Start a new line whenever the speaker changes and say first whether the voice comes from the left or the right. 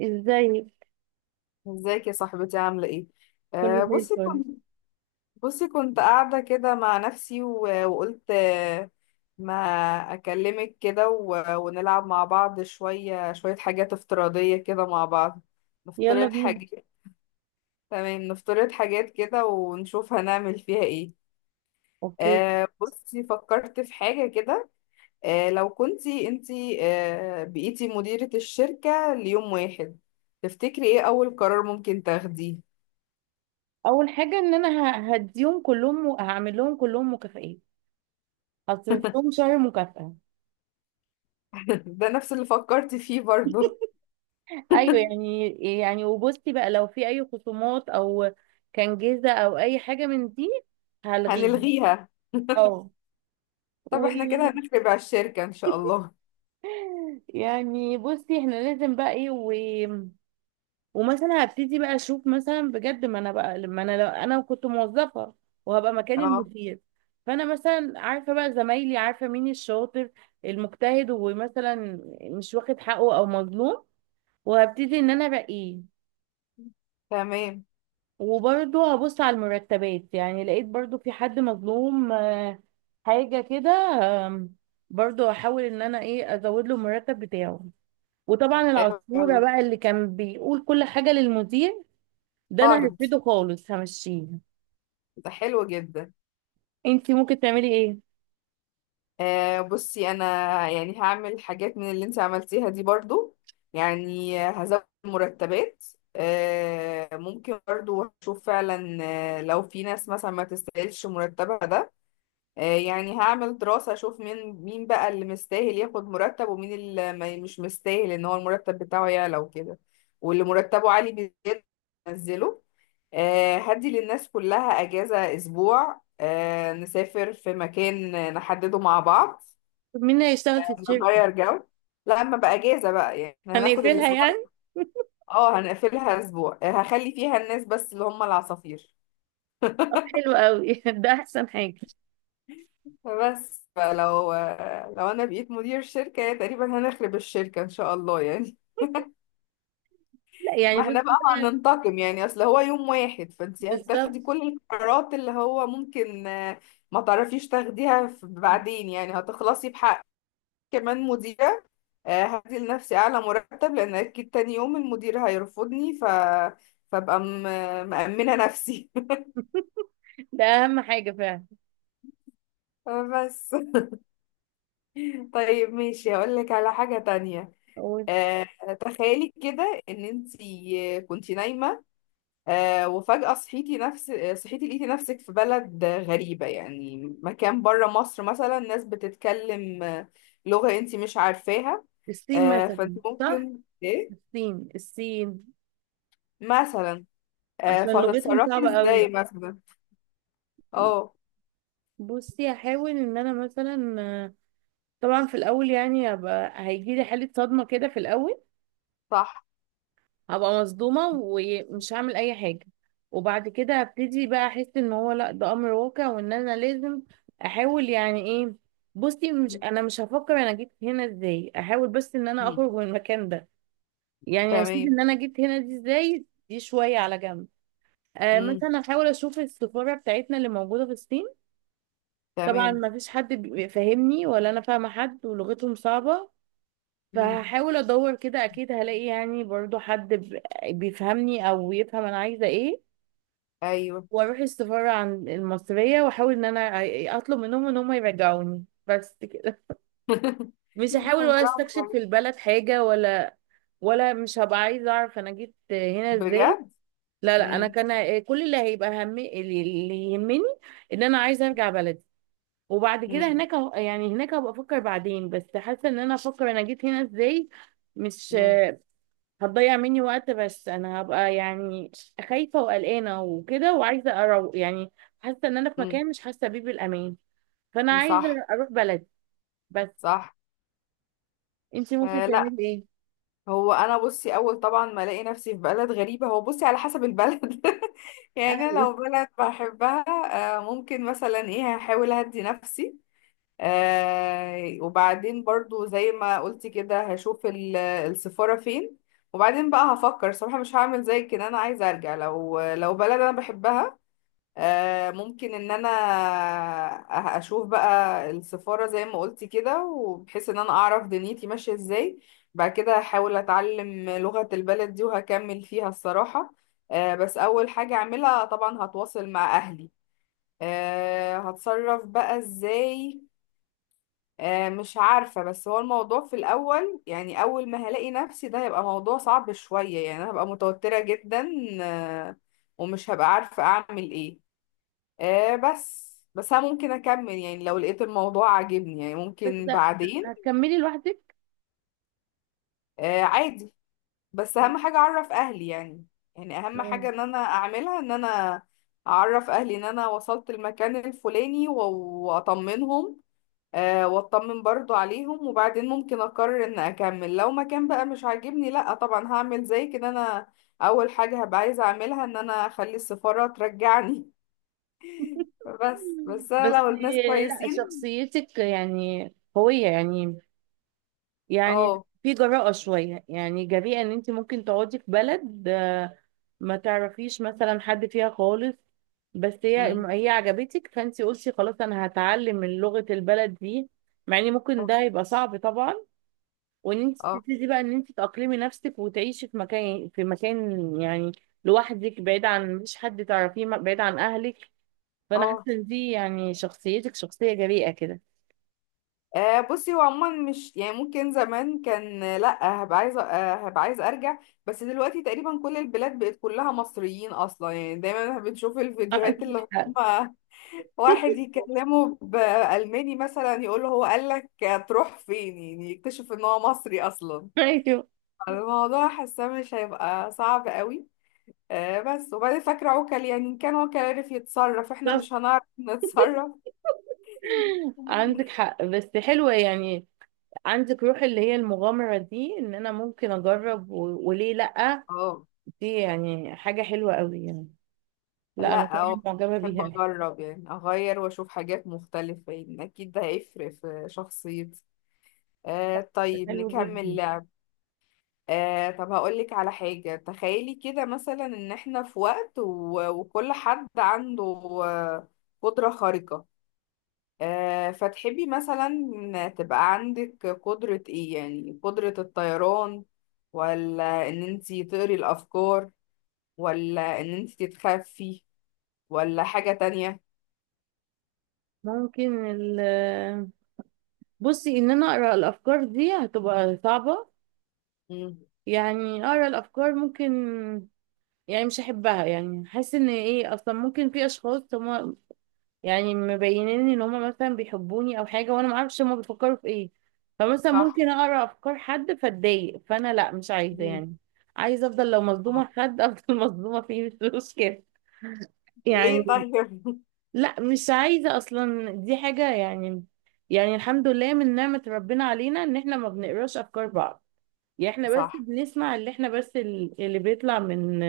right: ازاي؟
left: ازيك يا صاحبتي عاملة ايه؟
right: كله
left: آه
right: زي
left: بصي
right: الفل.
left: كنت بصي كنت قاعدة كده مع نفسي وقلت، ما أكلمك كده ونلعب مع بعض شوية شوية حاجات افتراضية كده مع بعض.
right: يلا
left: نفترض
right: بينا.
left: حاجات. تمام، نفترض حاجات كده ونشوف هنعمل فيها ايه.
right: اوكي.
left: بصي فكرت في حاجة كده. لو كنتي انتي بقيتي مديرة الشركة ليوم واحد، تفتكري ايه أول قرار ممكن تاخديه؟
right: اول حاجه ان انا هديهم كلهم هعمل لهم كلهم مكافئين. هصرف لهم شهر مكافأة.
left: ده نفس اللي فكرت فيه برضو.
right: ايوه يعني. يعني وبصي بقى لو في اي خصومات او كان جيزه او اي حاجه من دي هلغيها.
left: هنلغيها.
right: اه.
left: طب
right: و
left: احنا كده هنخرب على الشركة ان شاء الله.
right: يعني بصي احنا لازم بقى ايه. ومثلا هبتدي بقى اشوف مثلا بجد ما انا بقى لما انا لو انا كنت موظفه وهبقى مكان
left: اه،
right: المدير. فانا مثلا عارفه بقى زمايلي، عارفه مين الشاطر المجتهد ومثلا مش واخد حقه او مظلوم، وهبتدي ان انا ارقيه.
left: تمام.
right: وبرضه هبص على المرتبات، يعني لقيت برضه في حد مظلوم حاجه كده. آم، برضه هحاول ان انا ايه ازود له المرتب بتاعه. وطبعا
left: حلو أوي.
right: العصفوره بقى اللي كان بيقول كل حاجه للمدير ده انا
left: طرد.
right: هرفضه خالص، همشيه.
left: ده حلو جدا.
right: انتي ممكن تعملي ايه؟
left: بصي انا، يعني هعمل حاجات من اللي انت عملتيها دي برضو، يعني هزود مرتبات. ممكن برضو هشوف فعلا، لو في ناس مثلا ما تستاهلش مرتبها ده. يعني هعمل دراسة اشوف مين مين بقى اللي مستاهل ياخد مرتب، ومين اللي مش مستاهل ان هو المرتب بتاعه يعلى وكده. واللي مرتبه عالي بيزيد انزله. هدي للناس كلها اجازة اسبوع، نسافر في مكان نحدده مع بعض.
right: طب مين هيشتغل في الشركه؟
left: نغير جو. لا، اما بقى اجازة بقى يعني احنا هناخد
right: هنقفلها
left: الاسبوع.
right: يعني.
left: اه، هنقفلها اسبوع، هخلي فيها الناس بس اللي هم العصافير.
right: طب حلو قوي. ده احسن حاجه.
left: بس لو انا بقيت مدير شركة يا تقريبا هنخرب الشركة ان شاء الله يعني.
right: لا يعني
left: ما احنا
right: بصي
left: بقى
right: بقى.
left: هننتقم يعني، اصل هو يوم واحد، فانت
right: بالظبط.
left: هتاخدي كل القرارات اللي هو ممكن ما تعرفيش تاخديها بعدين، يعني هتخلصي بحق كمان مديرة. هدي لنفسي اعلى مرتب لان اكيد تاني يوم المدير هيرفضني، فابقى مأمنة نفسي.
right: ده اهم حاجه فعلا.
left: بس. طيب ماشي، هقول لك على حاجة تانية.
right: هو
left: آه، تخيلي كده ان انت كنتي نايمه، وفجاه صحيتي، صحيتي لقيتي نفسك في بلد غريبه، يعني مكان بره مصر مثلا، ناس بتتكلم، لغه انت مش عارفاها.
right: الصين
left: فانت
right: مثلا صح؟
left: ممكن ايه
right: الصين الصين.
left: مثلا؟
right: عشان لغتهم
left: فهتتصرفي
right: صعبه قوي.
left: ازاي مثلا؟ اه،
right: بصي هحاول ان انا مثلا طبعا في الاول يعني هبقى هيجي لي حاله صدمه كده في الاول.
left: صح.
right: هبقى مصدومة ومش هعمل اي حاجة. وبعد كده هبتدي بقى احس ان هو لا ده امر واقع وان انا لازم احاول يعني ايه. بصي مش انا مش هفكر انا جيت هنا ازاي، احاول بس ان انا
left: مم.
right: اخرج من المكان ده. يعني هسيب
left: تمام.
right: ان انا جيت هنا دي ازاي دي شوية على جنب.
left: مم.
right: مثلا احاول اشوف السفارة بتاعتنا اللي موجودة في الصين. طبعا
left: تمام.
right: ما فيش حد بيفهمني ولا انا فاهمة حد ولغتهم صعبة.
left: مم.
right: فهحاول ادور كده اكيد هلاقي يعني برضو حد بيفهمني او يفهم انا عايزه ايه.
left: ايوه.
right: واروح السفاره عن المصريه واحاول ان انا اطلب منهم ان هم يرجعوني، بس كده. مش هحاول ولا
left: برافو
right: استكشف في
left: عليكي.
right: البلد حاجه ولا. ولا مش هبقى عايزه اعرف انا جيت هنا ازاي.
left: بجد.
right: لا لا، انا
left: مم.
right: كان كل اللي هيبقى هم اللي يهمني، ان انا عايزه ارجع بلدي. وبعد كده
left: مم.
right: هناك يعني هناك هبقى افكر بعدين، بس حاسه ان انا افكر انا جيت هنا ازاي مش
left: مم.
right: هتضيع مني وقت. بس انا هبقى يعني خايفة وقلقانة وكده وعايزة اروق، يعني حاسة ان انا في مكان مش حاسة بيه بالامان، فانا
left: مم.
right: عايزة
left: صح،
right: اروح بلدي بس.
left: صح.
right: انتي ممكن
left: آه، لا.
right: تعملي ايه؟
left: هو انا بصي اول طبعا ما الاقي نفسي في بلد غريبه، هو بصي على حسب البلد. يعني انا
right: ايوه
left: لو بلد بحبها، ممكن مثلا ايه، هحاول اهدي نفسي. وبعدين برضو زي ما قلتي كده، هشوف السفاره فين. وبعدين بقى هفكر صراحه، مش هعمل زي كده، انا عايزه ارجع. لو بلد انا بحبها، ممكن ان انا اشوف بقى السفارة زي ما قلتي كده، وبحيث ان انا اعرف دنيتي ماشية ازاي. بعد كده احاول اتعلم لغة البلد دي وهكمل فيها الصراحة. بس اول حاجة اعملها طبعا هتواصل مع اهلي. هتصرف بقى ازاي. مش عارفة، بس هو الموضوع في الاول، يعني اول ما هلاقي نفسي، ده هيبقى موضوع صعب شوية، يعني أنا هبقى متوترة جدا، آه، ومش هبقى عارفة اعمل ايه. بس بس انا ممكن اكمل يعني لو لقيت الموضوع عاجبني يعني
right: بس.
left: ممكن
right: لا،
left: بعدين.
right: هتكملي لوحدك.
left: عادي. بس اهم حاجة اعرف اهلي يعني. يعني اهم
right: آه.
left: حاجة ان انا اعملها، ان انا اعرف اهلي ان انا وصلت المكان الفلاني، واطمنهم، واطمن برضو عليهم. وبعدين ممكن اقرر ان اكمل لو مكان بقى مش عاجبني. لا طبعا، هعمل زي كده، انا اول حاجة هبقى عايزة اعملها ان انا اخلي السفارة ترجعني. بس، بس انا
right: بس
left: لو الناس
right: لا،
left: كويسين.
right: شخصيتك يعني قوية يعني. يعني
left: اه.
right: في جراءة شوية، يعني جريئة ان انت ممكن تقعدي في بلد ما تعرفيش مثلا حد فيها خالص، بس هي هي عجبتك فانت قلتي خلاص انا هتعلم من لغة البلد دي، مع ان ممكن
left: اه.
right: ده يبقى صعب طبعا. وان انت
left: اه.
right: تبتدي بقى ان انت تأقلمي نفسك وتعيشي في مكان في مكان يعني لوحدك بعيد عن مش حد تعرفيه، بعيد عن اهلك. فانا حاسه
left: اه.
right: ان دي يعني شخصيتك شخصيه جريئه كده.
left: بصي هو عموما مش يعني ممكن زمان كان، لا هبقى عايزه، هبقى عايزه ارجع. بس دلوقتي تقريبا كل البلاد بقت كلها مصريين اصلا، يعني دايما بنشوف الفيديوهات اللي
right: عندك حق.
left: هم. واحد يكلمه بالماني مثلا يقول له، هو قال لك تروح فين، يعني يكتشف ان هو مصري اصلا.
right: ايوه
left: الموضوع حاسه مش هيبقى صعب قوي، بس وبعدين فاكره عوكل، يعني ان كان عوكل عرف يتصرف، احنا
right: بالظبط.
left: مش هنعرف نتصرف؟
right: عندك حق بس حلوه يعني. عندك روح اللي هي المغامرة دي ان انا ممكن اجرب و... وليه لأ.
left: اه،
right: دي يعني حاجة حلوة قوي يعني. لا انا
left: لا،
right: فعلا
left: اه.
right: معجبة
left: بحب
right: بيها.
left: اجرب يعني اغير واشوف حاجات مختلفة، يعني اكيد ده هيفرق في شخصيتي. طيب
right: حلو
left: نكمل
right: جدا.
left: لعب. طب هقولك على حاجة، تخيلي كده مثلا ان احنا في وقت وكل حد عنده، آه، قدرة خارقة. فتحبي مثلا تبقى عندك قدرة ايه، يعني قدرة الطيران، ولا ان انتي تقري الافكار، ولا ان انتي تتخفي، ولا حاجة تانية؟
right: ممكن ال... بصي ان انا اقرا الافكار دي هتبقى صعبة.
left: مم.
right: يعني اقرا الافكار ممكن، يعني مش هحبها يعني. حاسة ان ايه اصلا ممكن في اشخاص هم يعني مبينين ان هما مثلا بيحبوني او حاجه وانا ما اعرفش هما بيفكروا في ايه. فمثلا
left: صح.
right: ممكن اقرا افكار حد فاتضايق، فانا لا مش عايزه
left: مم.
right: يعني. عايزه افضل لو مصدومه
left: آه.
right: في حد افضل مصدومه فيه، مش مشكله يعني.
left: ليه طيب؟
right: لا مش عايزه اصلا، دي حاجه يعني. يعني الحمد لله من نعمه ربنا علينا ان احنا ما بنقراش افكار بعض. يعني احنا بس
left: صح،
right: بنسمع اللي احنا بس اللي بيطلع من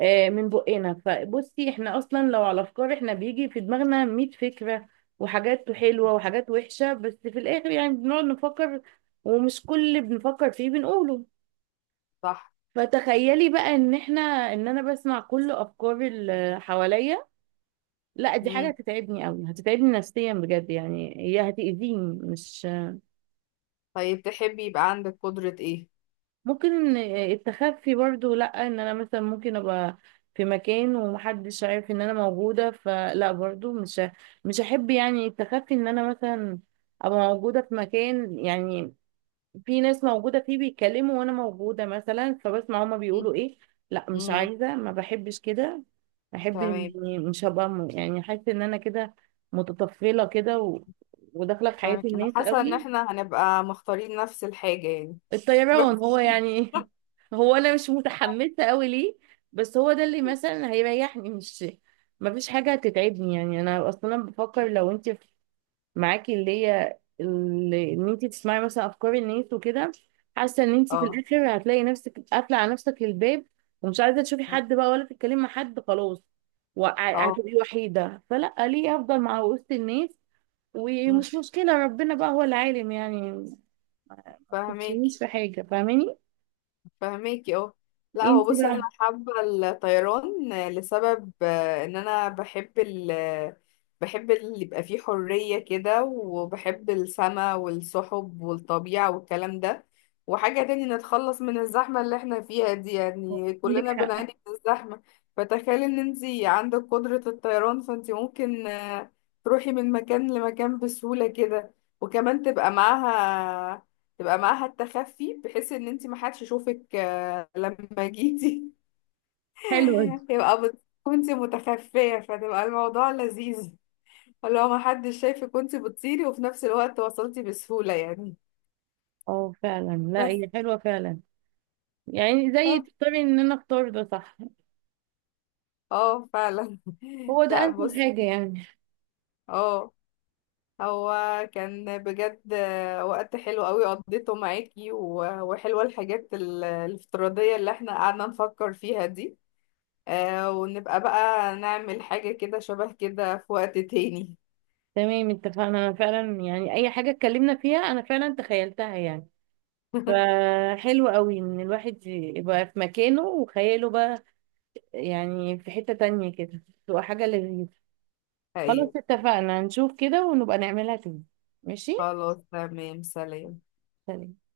right: من بقنا. فبصي احنا اصلا لو على افكار، احنا بيجي في دماغنا 100 فكرة وحاجات حلوة وحاجات وحشة، بس في الاخر يعني بنقعد نفكر ومش كل اللي بنفكر فيه بنقوله.
left: صح.
right: فتخيلي بقى ان احنا ان انا بسمع كل افكار اللي حواليا، لا دي حاجة
left: مم.
right: هتتعبني قوي، هتتعبني نفسيا بجد يعني، هي هتأذيني، مش
left: طيب تحبي يبقى عندك قدرة ايه؟
right: ممكن. التخفي برضو، لا ان انا مثلا ممكن ابقى في مكان ومحدش عارف ان انا موجودة، فلا برضو مش هحب يعني التخفي ان انا مثلا ابقى موجودة في مكان يعني في ناس موجودة فيه بيتكلموا وانا موجودة مثلا، فبسمع هما
left: مم.
right: بيقولوا ايه. لا مش
left: مم.
right: عايزة، ما بحبش كده. بحب
left: تمام،
right: اني مش هبقى يعني حاسة ان انا كده متطفلة كده وداخلة في حياة
left: تمام، انا
right: الناس
left: حاسة ان
right: قوي.
left: احنا هنبقى مختارين نفس الحاجة يعني. بس.
right: الطيران هو يعني. هو انا مش متحمسه قوي ليه، بس هو ده اللي مثلا هيريحني. مش ما فيش حاجه هتتعبني يعني. انا اصلا بفكر لو انت معاكي اللي هي اللي ان انت تسمعي مثلا افكار الناس وكده، حاسه ان انت في
left: اه،
right: الاخر هتلاقي نفسك قافله على نفسك الباب ومش عايزه تشوفي
left: مم.
right: حد بقى ولا تتكلمي مع حد خلاص
left: اه،
right: هتبقي وحيده. فلا، ليه؟ افضل مع وسط الناس
left: مم.
right: ومش مشكله، ربنا بقى هو العالم يعني.
left: فاهمك.
right: مش في حاجه فاهماني.
left: فهماكي، اه. لا، هو
right: انتي
left: بصي انا
right: بقى.
left: حابه الطيران لسبب، ان انا بحب بحب اللي يبقى فيه حريه كده، وبحب السما والسحب والطبيعه والكلام ده. وحاجه تاني نتخلص من الزحمه اللي احنا فيها دي، يعني
right: عندك
left: كلنا
right: حق،
left: بنعاني من الزحمه. فتخيلي ان انتي عندك قدره الطيران، فانتي ممكن تروحي من مكان لمكان بسهوله كده، وكمان تبقى معاها، تبقى معاها التخفي، بحيث ان انت ما حدش يشوفك لما جيتي.
right: حلوة دي.
left: يبقى كنت متخفية فتبقى الموضوع لذيذ، اللي هو ما حدش شايفك كنت بتطيري، وفي نفس الوقت وصلتي بسهولة يعني.
right: اه فعلا. لا،
left: بس.
right: هي حلوة فعلا يعني، زي
left: طب.
right: تختاري ان انا اختار ده صح.
left: اه، فعلا.
right: هو ده
left: لا
right: انسب
left: بص.
right: حاجة يعني.
left: اه. هو كان بجد وقت حلو قوي قضيته معاكي وحلوة الحاجات الافتراضية اللي احنا قعدنا نفكر فيها دي. ونبقى بقى نعمل حاجة كده شبه كده في وقت تاني.
right: تمام اتفقنا، انا فعلا يعني اي حاجة اتكلمنا فيها انا فعلا تخيلتها يعني، فحلو قوي ان الواحد يبقى في مكانه وخياله بقى يعني في حتة تانية كده، تبقى حاجة لذيذة. خلاص
left: أيوة.
right: اتفقنا، نشوف كده ونبقى نعملها تاني. ماشي.
left: خلاص، تمام. سلام.
right: سلام.